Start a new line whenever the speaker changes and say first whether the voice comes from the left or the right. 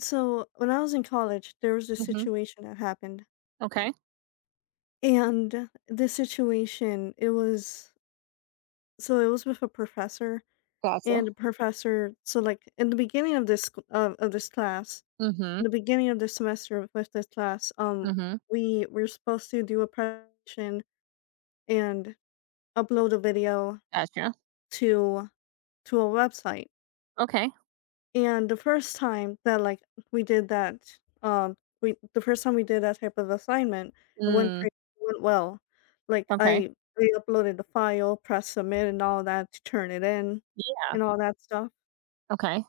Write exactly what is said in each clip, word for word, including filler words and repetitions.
left: So when I was in college, there was this
right: Mhm.
left: situation that happened.
right: Okay.
left: And this situation, it was so it was with a professor and
right: Gotcha.
left: the professor, so like in the beginning of this sc- of, of this class, in
right: Mhm.
left: the beginning of this semester with this class, um
right: Mhm.
left: we were supposed to do a presentation and upload a video
right: Gotcha.
left: to to a website.
right: Okay.
left: And the first time that, like, we did that, um, we the first time we did that type of assignment, it went
right: Mm.
left: pretty it went well. Like,
right: Okay.
left: I we uploaded the file, pressed submit and all that to turn it in
right: Yeah.
left: and all that stuff.
right: Okay.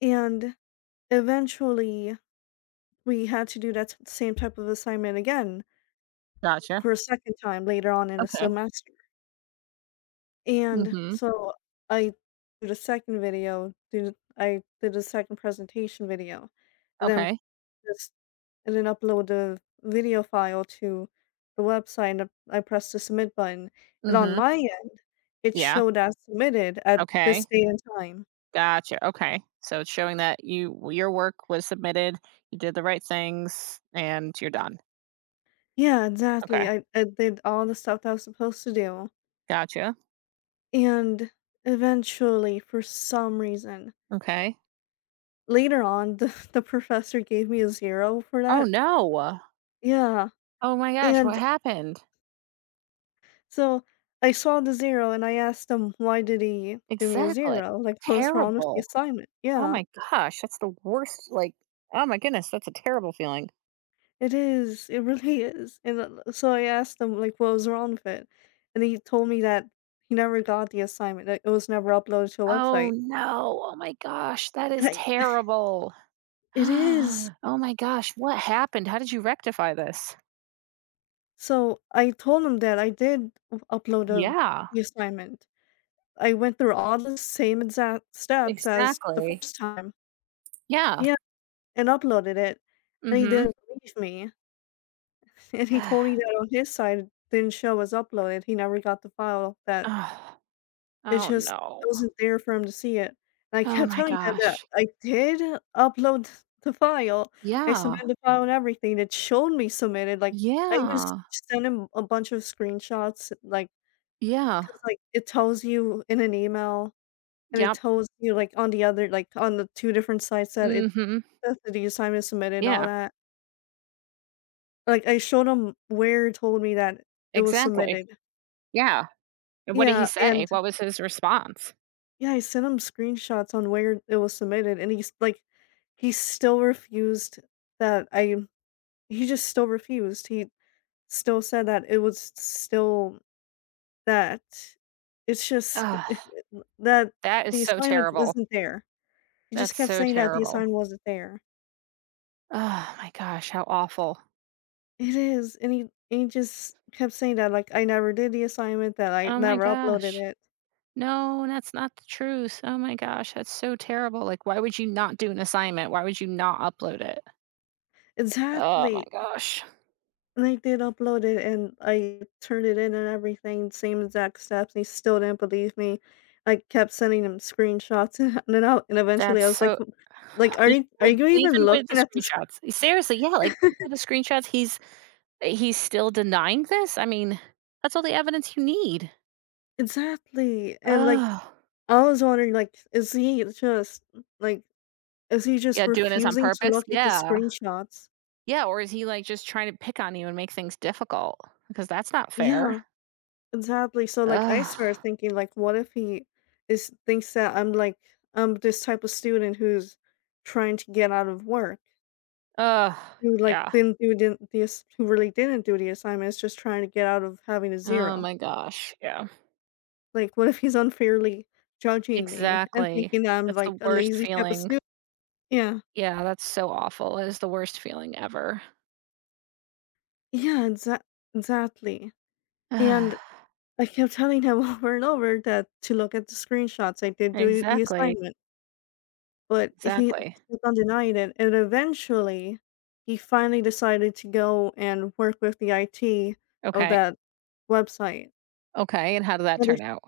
left: And eventually, we had to do that t same type of assignment again
right: Gotcha.
left: for a second time later on in the
right: Okay.
left: semester. And
right: Mhm.
left: so I did a second video, did I did a second presentation video, and then
right: Okay.
left: this and then upload the video file to the website and I press the submit button, and on
right: Mhm.
left: my end, it
right: Yeah.
left: showed as submitted at this
right: Okay.
left: day and time.
right: Gotcha. Okay. So it's showing that you your work was submitted, you did the right things, and you're done.
left: Yeah, exactly.
right: Okay.
left: I, I did all the stuff that I was supposed to do.
right: Gotcha.
left: And eventually, for some reason,
right: Okay.
left: later on, the, the professor gave me a zero for
right: Oh
left: that.
right: no.
left: Yeah.
right: Oh my gosh,
left: And
right: what happened?
left: so I saw the zero and I asked him, why did he give me a
right: Exactly.
left: zero? Like, what was wrong with the
right: Terrible.
left: assignment?
right: Oh
left: Yeah.
right: my gosh, that's the worst like oh my goodness, that's a terrible feeling.
left: It is, it really is, and then so I asked him, like, what was wrong with it, and he told me that he never got the assignment, that it was never uploaded to a
right: Oh,
left: website,
right: no. Oh my gosh, that is
left: and I
right: terrible.
left: It is!
right: Oh my gosh, what happened? How did you rectify this?
left: So, I told him that I did u upload the
right: Yeah,
left: the assignment. I went through all the same exact steps as the
right: exactly.
left: first time.
right: Yeah.
left: Yeah, and uploaded it, and he
right: Mm.
left: didn't believe me, and he
right: Mhm.
left: told me that on his side, it didn't show as uploaded, he never got the file that
right: Oh,
left: It
right: oh
left: just
right: no.
left: wasn't there for him to see it, and I
right: Oh
left: kept
right: my
left: telling him that
right: gosh.
left: I did upload the file, I
right: Yeah.
left: submitted the file and everything, it showed me submitted, like, I even s
right: Yeah.
left: sent him a bunch of screenshots. Like,
right: Yeah.
left: because like, it tells you in an email, and it
right: Yep.
left: tells you, like, on the other like, on the two different sites that
right: Mm.
left: it
right: Mhm.
left: that the assignment is submitted and all
right: Yeah,
left: that. Like, I showed him where it told me that it was
right: exactly.
left: submitted.
right: Yeah. And what did he
left: Yeah,
right: say?
left: and
right: What was his response?
left: Yeah, I sent him screenshots on where it was submitted, and he's like, he still refused that I. He just still refused. He still said that it was still that. It's just
right: Ugh,
left: that
right: that is
left: the
right: so
left: assignment
right: terrible.
left: wasn't there. He just
right: That's
left: kept
right: so
left: saying that the
right: terrible.
left: assignment wasn't there.
right: Oh my gosh, how awful.
left: It is, and he and he just kept saying that like I never did the assignment, that I
right: Oh my
left: never uploaded
right: gosh.
left: it.
right: No, that's not the truth. Oh my gosh, that's so terrible. Like, why would you not do an assignment? Why would you not upload it? Oh my
left: Exactly.
right: gosh.
left: They did upload it, and I turned it in and everything, same exact steps, and he still didn't believe me. I kept sending him screenshots and then out, and eventually
right: That's
left: I was like,
right: so.
left: like, are
right: Even
left: you are
right: with
left: you even
right: even with the
left: looking at this?
right: screenshots. Seriously, yeah, like with the screenshots, he's he's still denying this? I mean, that's all the evidence you need.
left: Exactly. And like,
right: Oh.
left: I was wondering, like, is he just like, is he just
right: Yeah, doing this on
left: refusing to
right: purpose?
left: look at the
right: Yeah.
left: screenshots?
right: Yeah, or is he like just trying to pick on you and make things difficult? Because that's not fair.
left: Yeah, exactly. So like, I
right: Ugh.
left: started thinking, like, what if he is thinks that I'm like, I'm this type of student who's trying to get out of work.
right: Ugh.
left: Who, like,
right: Yeah.
left: didn't do didn't the ass who really didn't do the assignment, is just trying to get out of having a
right: Oh
left: zero.
right: my gosh. Yeah.
left: Like, what if he's unfairly judging me and
right: Exactly.
left: thinking that I'm,
right: That's
left: like,
right: the
left: a
right: worst
left: lazy type of
right: feeling.
left: student? Yeah.
right: Yeah, that's so awful. It is the worst feeling ever.
left: Yeah, exac exactly. And I kept telling him over and over that to look at the screenshots, I did do the
right: Exactly.
left: assignment, but he
right: Exactly.
left: kept on denying it, and eventually, he finally decided to go and work with the I T of
right: Okay.
left: that website,
right: Okay. And how did that
left: and
right: turn out?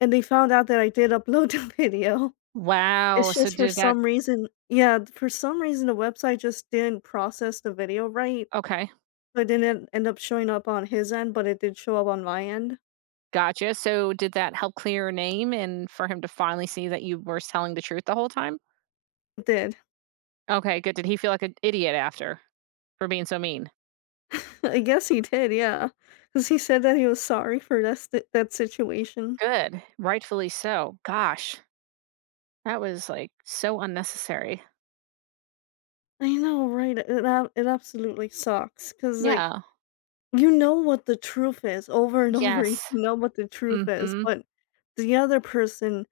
left: and they found out that I did upload the video.
right: Wow.
left: It's
right: So
left: just for
right: did that,
left: some reason, yeah, for some reason, the website just didn't process the video right,
right: okay.
left: so it didn't end up showing up on his end, but it did show up on my end.
right: Gotcha. So did that help clear your name and for him to finally see that you were telling the truth the whole time?
left: It did.
right: Okay, good. Did he feel like an idiot after for being so mean?
left: I guess he did. Yeah, because he said that he was sorry for that sti that situation.
right: Good. Rightfully so. Gosh. That was like so unnecessary.
left: I know, right? It ab it absolutely sucks. Cause like,
right: Yeah.
left: you know what the truth is over and over, you
right: Yes.
left: know what the truth is,
right: Mhm.
left: but the other person,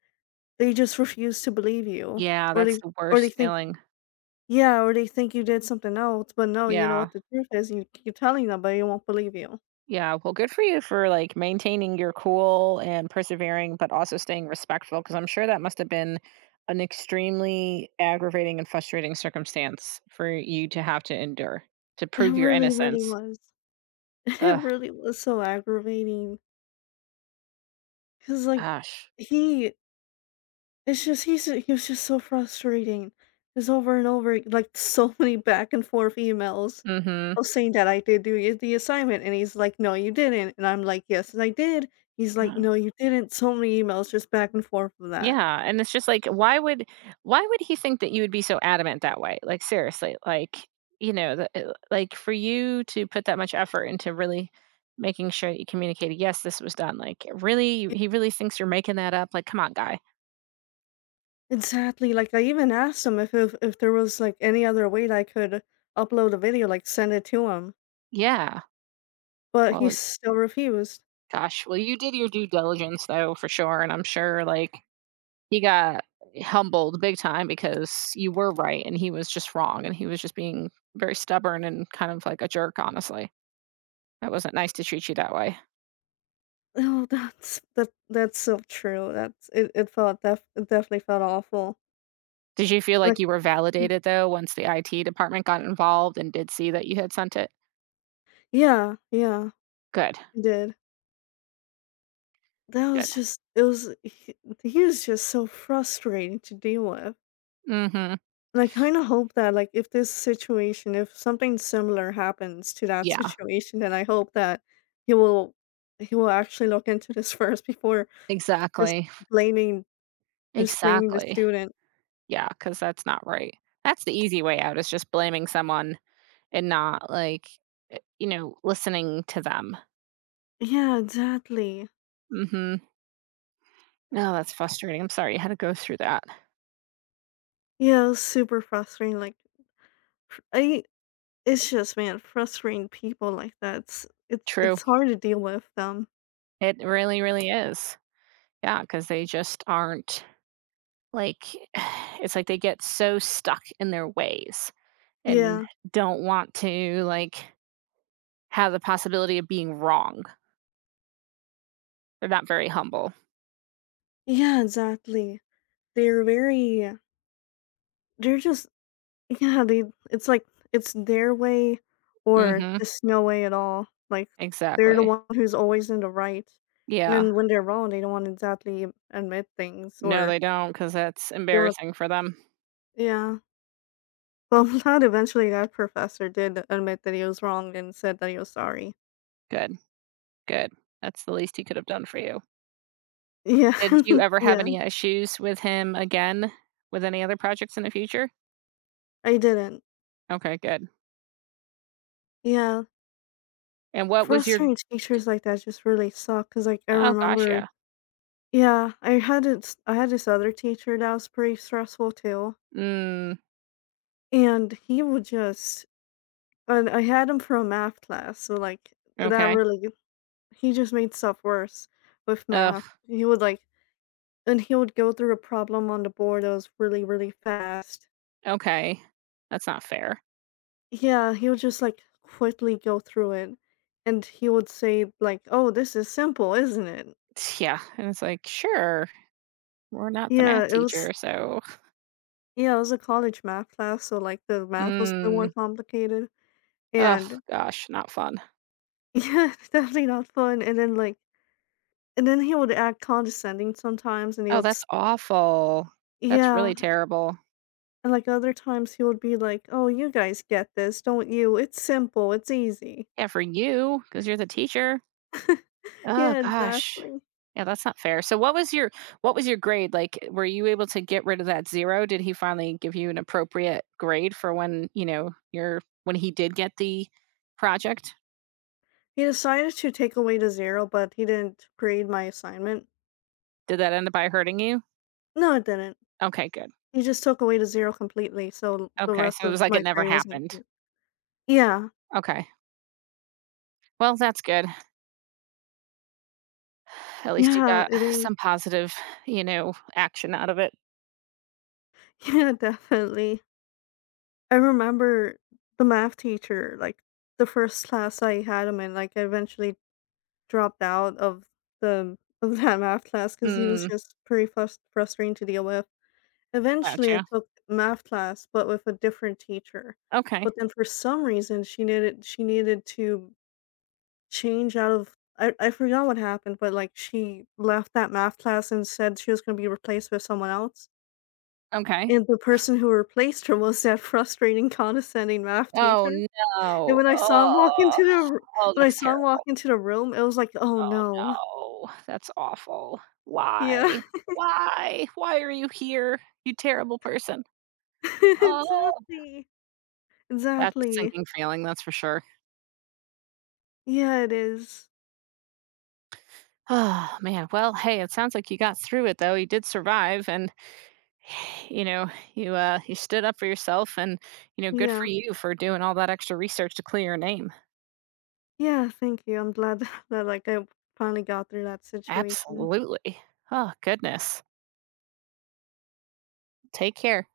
left: they just refuse to believe you,
right: Yeah,
left: or they
right: that's the
left: or they
right: worst
left: think,
right: feeling.
left: yeah, or they think you did something else, but no, you know
right: Yeah.
left: what the truth is, you you're telling them, but they won't believe you.
right: Yeah, well, good for you for, like, maintaining your cool and persevering, but also staying respectful. Because 'cause I'm sure that must have been an extremely aggravating and frustrating circumstance for you to have to endure, to
left: It
right: prove your
left: really, really
right: innocence.
left: was.
right: Ugh,
left: It really was so aggravating. Cause like,
right: gosh.
left: he it's just he's he was just so frustrating. Cause over and over, like, so many back and forth emails
right: Mhm.
left: of saying that I did do y the assignment, and he's like, "No, you didn't," and I'm like, "Yes, I did." He's like, "No, you didn't." So many emails just back and forth of that.
right: Yeah, and it's just like, why would why would he think that you would be so adamant that way? Like seriously, like, you know, the, uh, like for you to put that much effort into really making sure that you communicated, yes, this was done. Like, really, You- he really thinks you're making that up. Like, come on, guy.
left: Exactly, like, I even asked him if if if there was, like, any other way that I could upload a video, like, send it to him,
right: Yeah.
left: but he
right: Well,
left: still refused.
right: gosh. Well, you did your due diligence though, for sure, and I'm sure like he got humbled big time because you were right and he was just wrong and he was just being very stubborn and kind of like a jerk, honestly. That wasn't nice to treat you that way.
left: Oh, that's that that's so true, that's it it felt def it definitely felt awful.
right: Did you feel like
left: Like,
right: you were
left: mm,
right: validated though once the I T department got involved and did see that you had sent it?
left: yeah, yeah,
right: Good,
left: it did. That
right: good.
left: was just, it was he he was just so frustrating to deal with.
right: Mhm.
left: And I kinda hope that, like, if this situation if something similar happens to that
right: Yeah,
left: situation, then I hope that he will he will actually look into this first before just
right: exactly,
left: blaming just blaming the
right: exactly.
left: student.
right: Yeah, because that's not right. That's the easy way out is just blaming someone and not like, eh, you know, listening to them.
left: Yeah, exactly.
right: Mhm. No, that's frustrating. I'm sorry you had to go through that.
left: Yeah, it was super frustrating, like, fr I it's just, man, frustrating people like that, it's it's
right: True.
left: it's hard to deal with them.
right: It really, really is. Yeah, because they just aren't like, it's like they get so stuck in their ways, and
left: Yeah.
right: don't want to, like, have the possibility of being wrong. They're not very humble.
left: Yeah, exactly. They're very they're just Yeah, they it's like it's their way or
right: Mhm.
left: just no way at all. Like, they're the
right: Exactly.
left: one who's always in the right, and
right: Yeah.
left: then when they're wrong, they don't wanna exactly admit things,
right: No,
left: or
right: they don't, not because that's
left: they wanna
right: embarrassing for them.
left: Yeah. Well, not eventually that professor did admit that he was wrong and said that he was sorry.
right: Good, good. That's the least he could have done for you.
left: Yeah.
right: Did you ever have
left: Yeah.
right: any issues with him again with any other projects in the future?
left: I didn't.
right: Okay, good.
left: Yeah.
right: And what was your,
left: Frustrating teachers like that just really suck. Cause like, I
right: oh gosh,
left: remember,
right: yeah.
left: yeah, I had this I had this other teacher that was pretty stressful too,
right: Mm,
left: and he would just and I had him for a math class, so, like, that
right: okay.
left: really he just made stuff worse with
right: Ugh,
left: math. He would, like, and he would go through a problem on the board that was really, really fast.
right: okay. That's not fair.
left: Yeah, he would just, like, quickly go through it, and he would say, like, "Oh, this is simple, isn't it?"
right: Yeah, and it's like, "Sure, we're not the
left: Yeah,
right: math
left: it
right: teacher,
left: was
right: so."
left: yeah, it was a college math class, so, like, the math was a bit more
right: Mm.
left: complicated,
right: Oh
left: and
right: gosh, not fun.
left: yeah, definitely not fun, and then, like and then he would act condescending sometimes, and he
right: Oh,
left: would
right: that's
left: s
right: awful. That's
left: Yeah.
right: really terrible.
left: And, like, other times he would be like, "Oh, you guys get this, don't you? It's simple, it's easy."
right: Yeah, for you because you, 'cause you're the teacher. Oh,
left: Yeah,
right: gosh.
left: exactly.
right: Yeah, that's not fair. So what was your what was your grade? Like, were you able to get rid of that zero? Did he finally give you an appropriate grade for when, you know, your when he did get the project?
left: He decided to take away to zero, but he didn't grade my assignment.
right: Did that end up by hurting you?
left: No, it didn't.
right: Okay, good.
left: He just took away to zero completely, so the
right: Okay,
left: rest
right: so it
left: of
right: was like it
left: my
right: never
left: grade wasn't
right: happened.
left: good. Yeah.
right: Okay. Well, that's good. At least you
left: Yeah,
right: got
left: it is.
right: some positive, you know, action out of it.
left: Yeah, definitely. I remember the math teacher, like, the first class I had him in, like, I eventually dropped out of the of that math class because he was
right: Mm,
left: just pretty frus frustrating to deal with. Eventually, I
right: gotcha.
left: took math class, but with a different teacher.
right: Okay,
left: But then for some reason, she needed she needed to change out of, I, I forgot what happened, but like she left that math class and said she was going to be replaced with someone else.
right: okay.
left: And the person who replaced her was that frustrating, condescending math
right: Oh,
left: teacher. And
right: no.
left: when I saw him walk
right: Oh,
left: into the r-
right: oh,
left: when I
right: that's
left: saw him walk
right: terrible.
left: into the room, it was like, oh no,
right: Oh, no. That's awful.
left: yeah,
right: Why? Why? Why are you here, you terrible person? Oh,
left: exactly,
right: that's a
left: exactly,
right: sinking feeling, that's for sure.
left: yeah, it is,
right: Oh, man. Well, hey, it sounds like you got through it, though. You did survive, and you know, you uh, you stood up for yourself, and you know, good for
left: yeah.
right: you for doing all that extra research to clear your name.
left: Yeah, thank you. I'm glad that like I finally got through that situation.
right: Absolutely. Oh, goodness. Take care.